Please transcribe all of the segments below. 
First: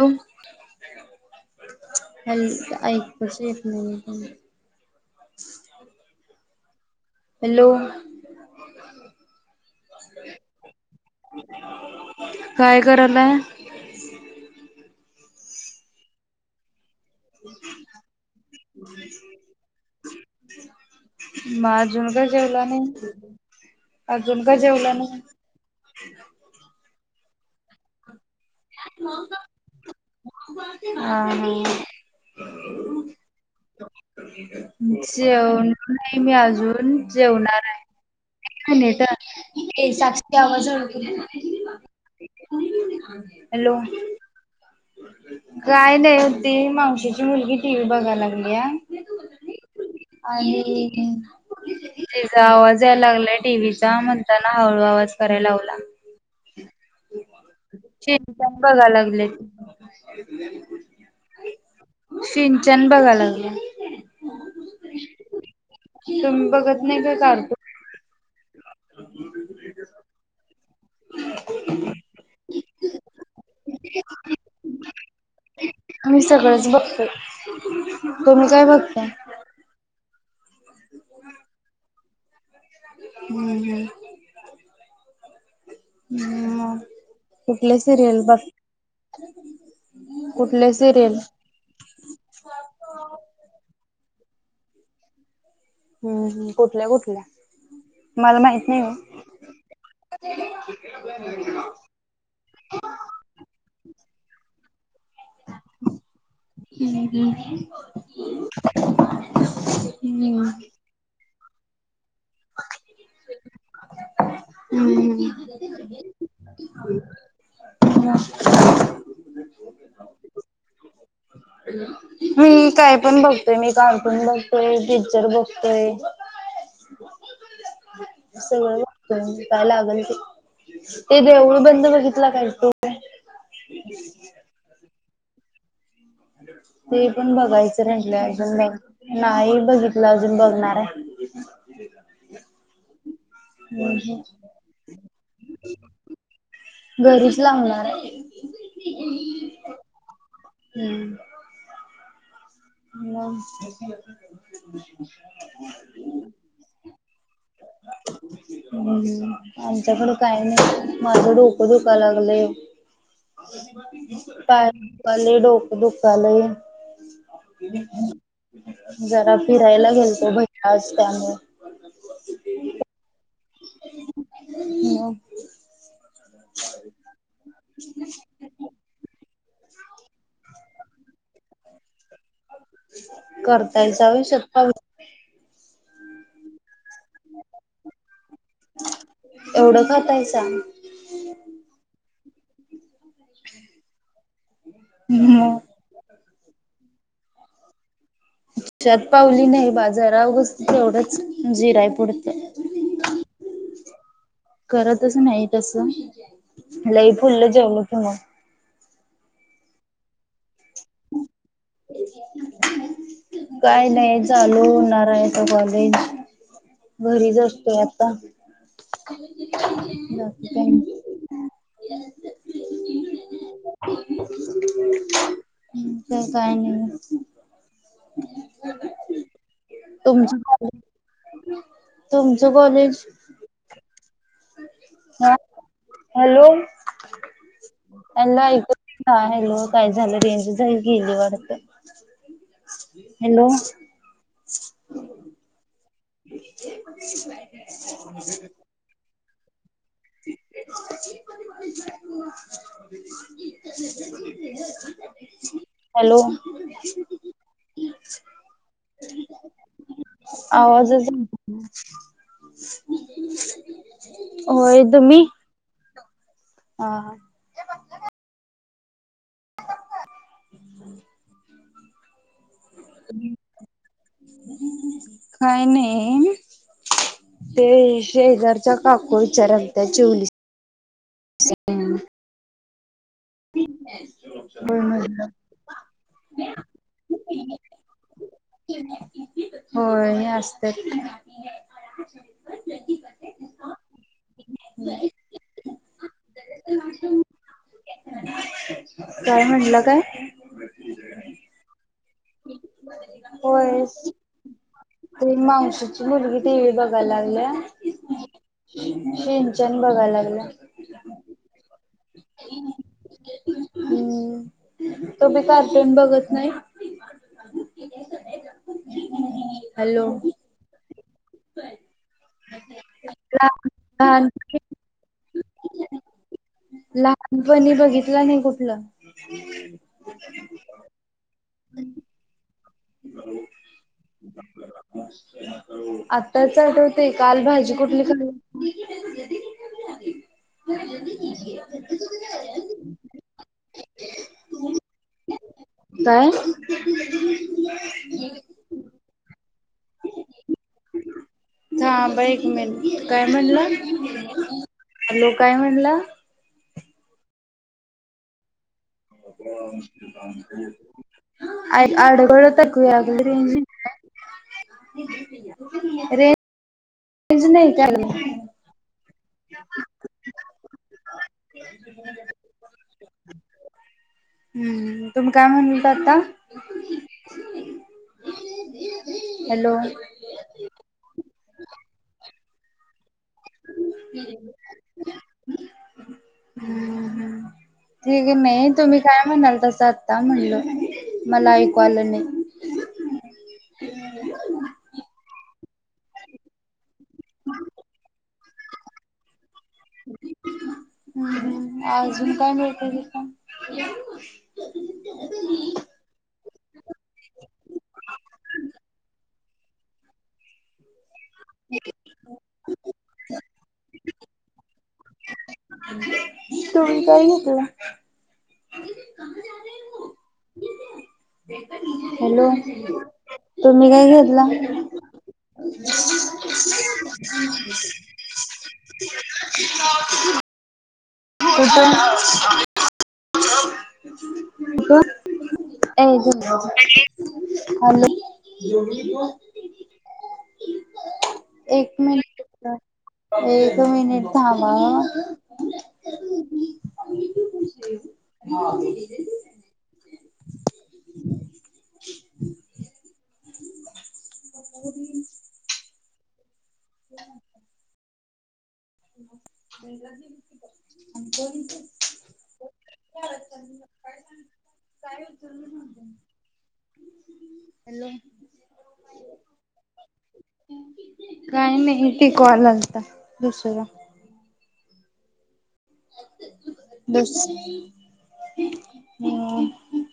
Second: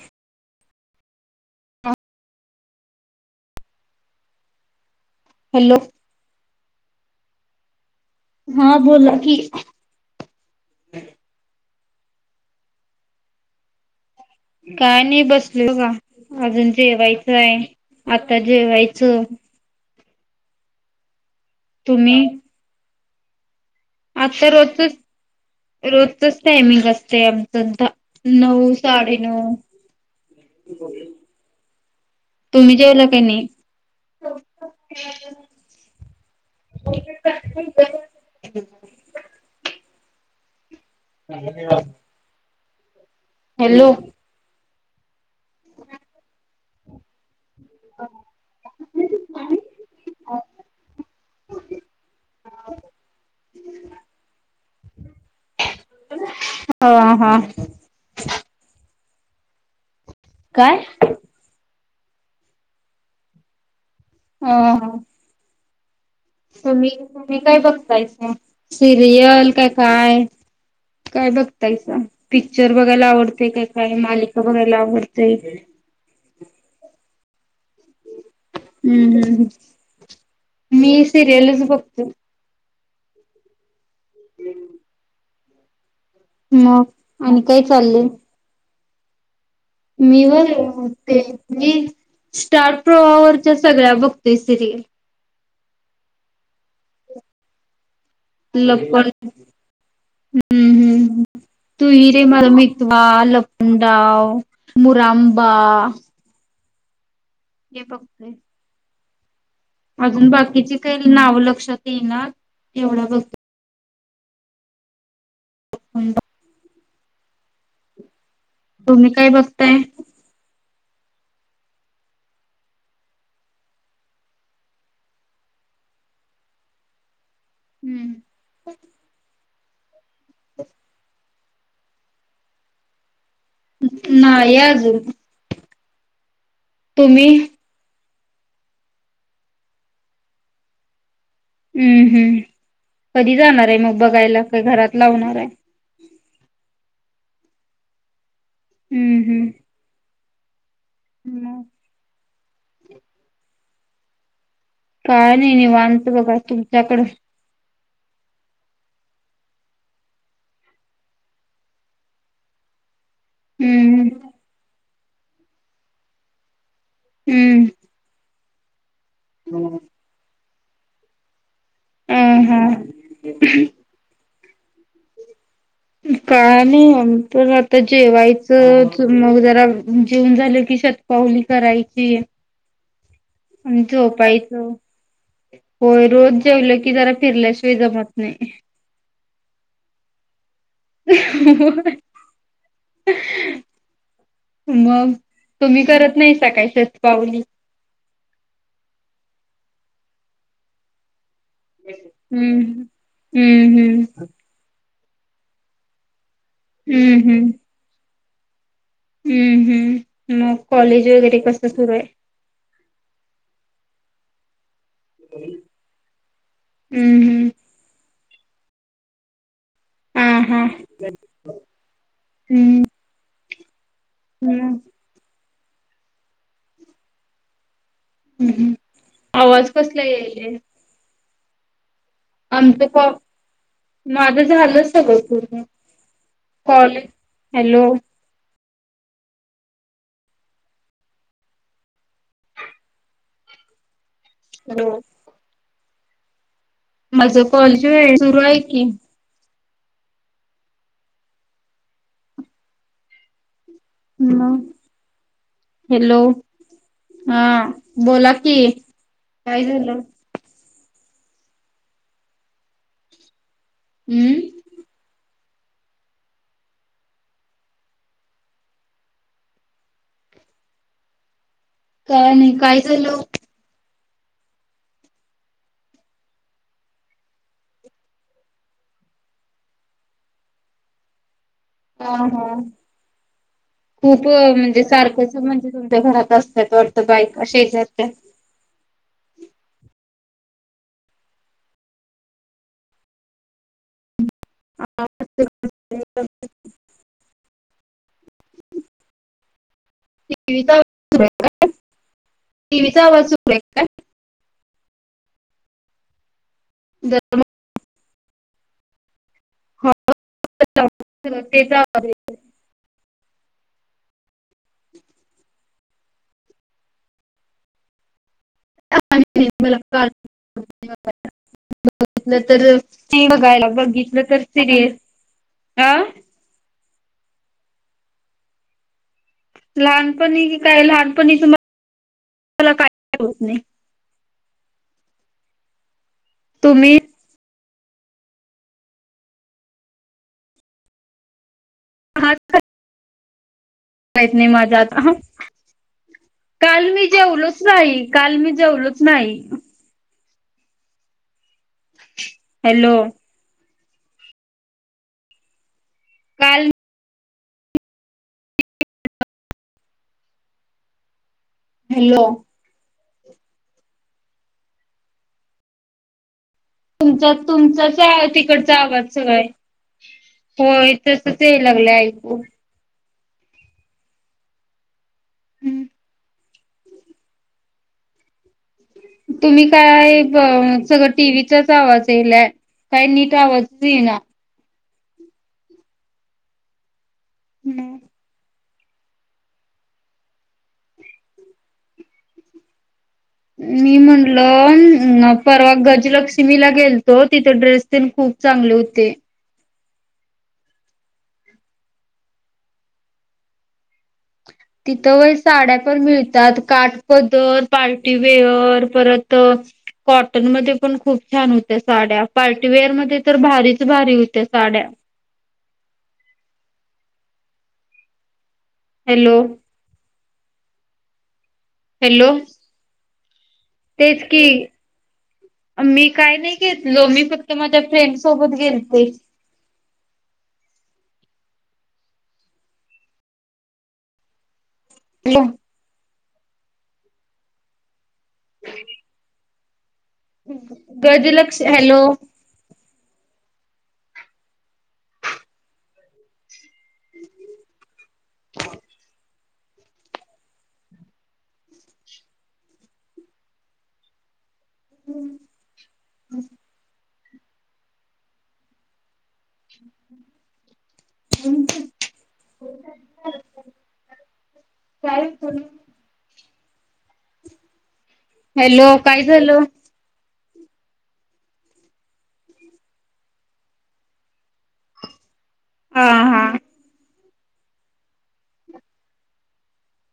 बोल हॅल ऐक बस एक मिनित थांब हॅलो हॅलो हा बोला की काय करालाय काय [unintelligible] अजून जेवायचंय आता जेवायचं [unintelligible] म अजून तुम्ही का जेवला नाई [unintelligible] आता रोजचच रोजचच टायमिंग अस ते आमच [unintelligible] हा हा तुम्ही जेवला की नाई? जेवण नाही मी अजून जेवणारेय आणि आता [unintelligible] त्यावरजळवी [unintelligible] हॅलो काय नाय ती मावशीची मुलगी टीव्ही बघाय लागलीया आणि तेजा आवाज याय लागलाय टीव्हीचा म्हणताना हळू आवाज कराय लावला हा हा चिंन चाॅग बघाय लागली. [unintelligible] काय [inaudible] सिंचन बघाय लागलीय. हं. हा. बघत तुम्ही नाही का तुम्ही काय कार्टून? बघतायसा? सिरियल क काय? काय बघतायसा पिक्चर बघायला आवडते का काय? मालिका बघायला आवडते. मी सगळंच [inaudible] तुम्ही काय बघताय? हम्म हम्म मी सिरयलच बघते. हम्म हम्म. हम्म मग आणि काय चाललंय? रिकामा ऑडिओ मी होय ते मी स्टार प्रवाह वरच्या सगळ्या बघ ते सिरियल. हम्म् कुठल्या कुठल्या? मला माहित नाही ओ. लपन हम्म हम्म तू हिरे मला मितवा लपनडाव. मुरांबा. हम्म हे बघतोय. ह [unintelligible] अजून बाकीची काही नाव ल रिकामा ऑडिओ तेना, एवढा बघत हं हं. रिकामा ऑडिओ [unintelligible] तुम्ही काय बघताय? हम् काय पण बघतोय मी कार्टून बघतोय पिक्चर बघतोय. हम्म सगळ बगतंय. कां लागलं? ते देऊळ. बंद बघितला काय तो? नाही अजून. ते तुम्ही? पण बघायचं हाय. अजून नाही बघितलं अजून बघणार हाय. हम्म हम्म. कधी जाणार हाय हम्म मग हम्म. बघायला का घरात लावणार हाय. घरीच लावणार हाय. हम्म हम्म. [inaudible] [unintelligible] काय नाही निवांनत बघा तुमच्याकड हम् आच्याकडे काय नही माझं डोकं दुखाय लागलं. हम्म [unintelligible] काल लई डोक दुकालेय. हम्म जरा फिरायला गेलतो. आज त्यांमुळे [inaudible] [inaudible] [inaudible] काय नाही आणि. [unintelligible] त जेवायच मग जरा जीवुन झालं की शतपाउली करायची. आणि करतायचाउन झोपायचं शतपाउली होय रोज जेवल की कि जरा फिरल्या शजमत नही. एवढं खाताय सां होय. मग तुम्ही करत नाही सकाळीसच पाउली. शत पावली नाही बाजारा [unintelligible] तेवढंच. जिराय पुुडतं. हम्म, हम्, हम्म, हम्म. तसं नाही तस लई हम्म हम्म फुल्लं जेवलो की मग. हम्म, हम्म मग कॉलेज वगैरे कस [inaudible] काय नाही चालू करायच कॉलेज हम्म घरीच हम्म असतो आता. [unintelligible] हा, बाकी हा, काय नाही. हम्म. हम्म [inaudible] काय नाही. हम्म्, हम्म आवाज कसला तुमचं यायलाय. कॉलेज [inaudible] आमचं कॉलेज पण माझ झालं सगळं हा पूर्ण हॅलो कॉलिंग हॅलो काय हॅलो काय झालं? रेंज गेली वाटत हॅलो - हॅलो [inaudible] माझ कॉलेज होय, सुरू आहे की? [inaudible] हॅलो---हॅलो हॅलो हा बोला कि, काय झालं? हम् हम्म होय. [inaudible] हा हा [inaudible] काय नाही? काय झालं? काय नाही ते शेजारच्या काकू विचाराल त्या जेवलीस का? ह हा खूप होय म्हणजे म्हटलं सारखंच म्हणजे तुमच्या घरात असतात वाटतं बायका शेजारच्या? होय [inaudible] ह [inaudible] काय म्हटलात? [unintelligible] टीव्हीचा आवाज सुरू आहे काय? होय. ती मावशीची मुलगी टीव्ही बघायलागल्या सिंनचाण बघायलागल्या जरा तेच आवाज हम् तू बी का कोण बघत नाही? मला हॅलो काल [unintelligible] बघितलं तर सी लहान बघायला बघितलं तर लहानपणी सिरियल अ लहानपणी बघितला नाही कुठलं. लहानपणी की काय लहानपणी तुम्हा हम् [inaudible] बरो [inaudible] आत. त्याचत तुम्ही होते कालभजी कुठली ख हा [unintelligible] माहीत नाही माझा आता काय काल मी जेवलोच नाही काल मी जेवलोच नाही. थांब हा एक हॅलो मिनंट काय म्हणलं. हॅलो काय म्हणला. काल बर [unintelligible] हॅलो आडवड टकूया [unintelligible] रेन तुम तुमचाच ॲ तिकडचा आवाज [unintelligible] होय तसच याय लागलं ऐकू हम्म. तुम्ही काय म्हणत लेत आता. तुम्ही हॅलो काय क सगळ टीव्हीचाच आवाज येलाय काय निट वाज ये ना [unintelligible] अ हम्म. ठीक आहे म [unintelligible] तुम्ही काय म्हणाल तस आत्ता म्हणल मला ऐकू आलं नाही. मी म्हटल अम न परवा गजलक्ष्मीला गेल हो तिथं ड्रेस तीन खूप. चांगले होते. हम अजून काय [unintelligible] मिळतय तीत पण तिथं वय साड्या पण मिळतात काट पधर पार्टीवेअर परत कॉटनमध्ये पण खूप छान होत्या साड्या पार्टीवेअर मध्ये तर भारीच भारी होत्या साड्या तुम्ही काय घेतल. हॅलो. हॅलो. तुम्ही काय तेच की घेतला? मी काय नाही घेतल मी फक्त माझ्या फ्रेंड सोबत गेलती. [unintelligible] Hello [unintelligible] hello. [unintelligible] गजलक्ष एक हॅलो. मिनिट एक मिनिट थांबा हां. [unintelligible] हम्म हम्म. [unintelligible] [unintelligible] हॅलो. हॅलो काय झालं? काय नाही ते कॉल आलता दुसरा. आं हां. बस हम्म.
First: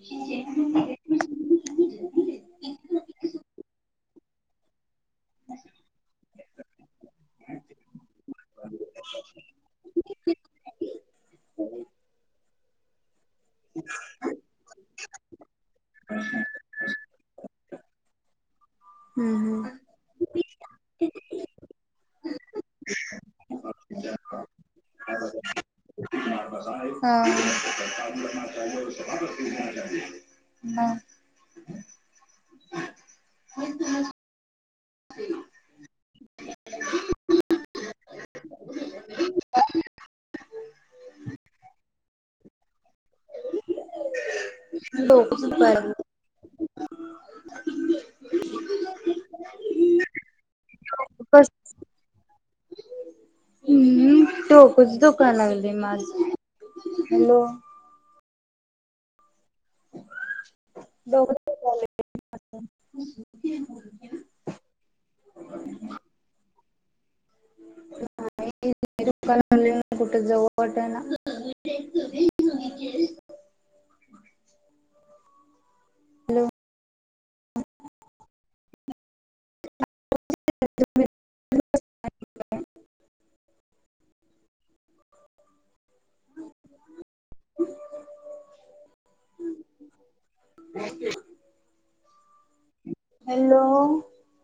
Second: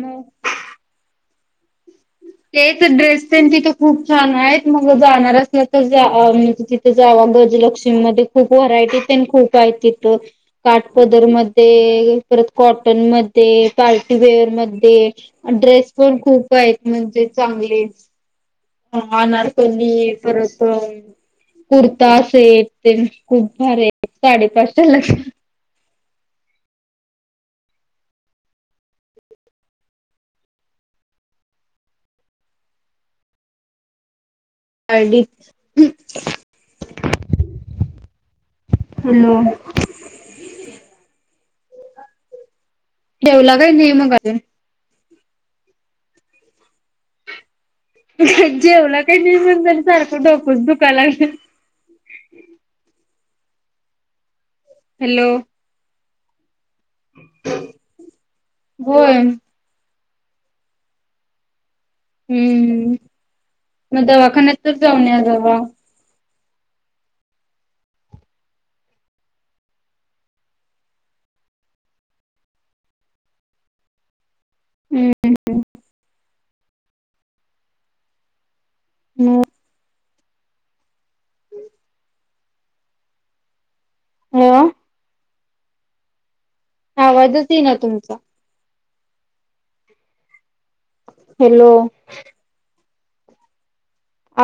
मग. [unintelligible] तेच ड्रेस तेन तिथं खूप छान आहेत म ग जाणार असला तर जावा म्हणजे तिथ जावा गजलक्ष्मी मध्ये जावा खूप व्हरायटी तेन खूप आहेत तिथं काटपदर मध्ये परत कॉटन म ध्ये पार्टीवेअर मध्ये ड्रेस पण खूप आहेत. म्हणजे चांगले हम्म अनारकली परत मल कुर्ता सेट तेन खूप भारी आहे साडेपाचशेला. [unintelligible] हा हा. ID hello. ठेवला काय नाही मग अजून? डोक दुःखालत. जेवला काय नाही म्हणताना सारखं डोकच दुखाय लागलय. डोकच हॅलो दुखायला लागलाय माझा. हॅलो. होय. डोकं दुखालय. हम्म मग दवाखान्यात तर जाऊन या जावा. नाही डोकं दुखायला लागलय कुठ जाऊ वाटना. हम्म. हॅलो. [inaudible] [inaudible] हो. [unintelligible] आवाज येतो ना तुमचा? [inaudible] हॅलो. हॅलो.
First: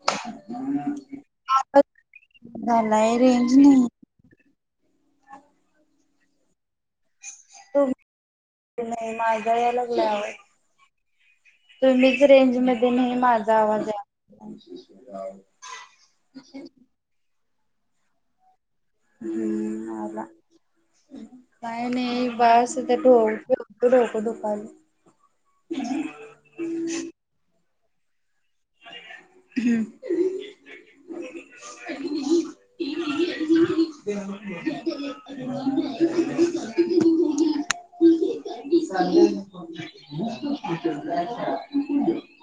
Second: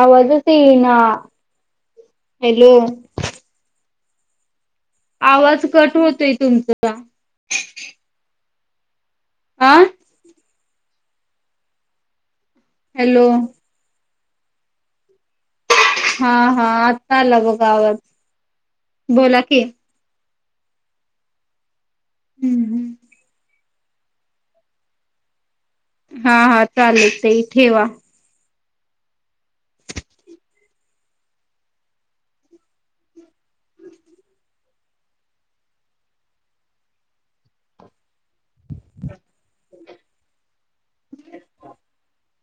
आवाजच येईना ना हॅलो. झालाय रेंज नाही आवाज कट होतोय तुमचा. तुमचा येईना. माझा आ यालागल्या आवाज. तुम्ही? रेंज मध्ये नाही हॅलो माझा आवाज आहे. कोणती सुविधा आहे? हा हा आत्ता आला बग. आवाज. बोला की. हम्म हा आला. ह् काय? नाही बास तर ढोक डोक दुखा लत दुपारी. हा हा चालेल ताई ठेवा. हम्म. [unintelligible] [unintelligible] [inaudible] [unintelligible]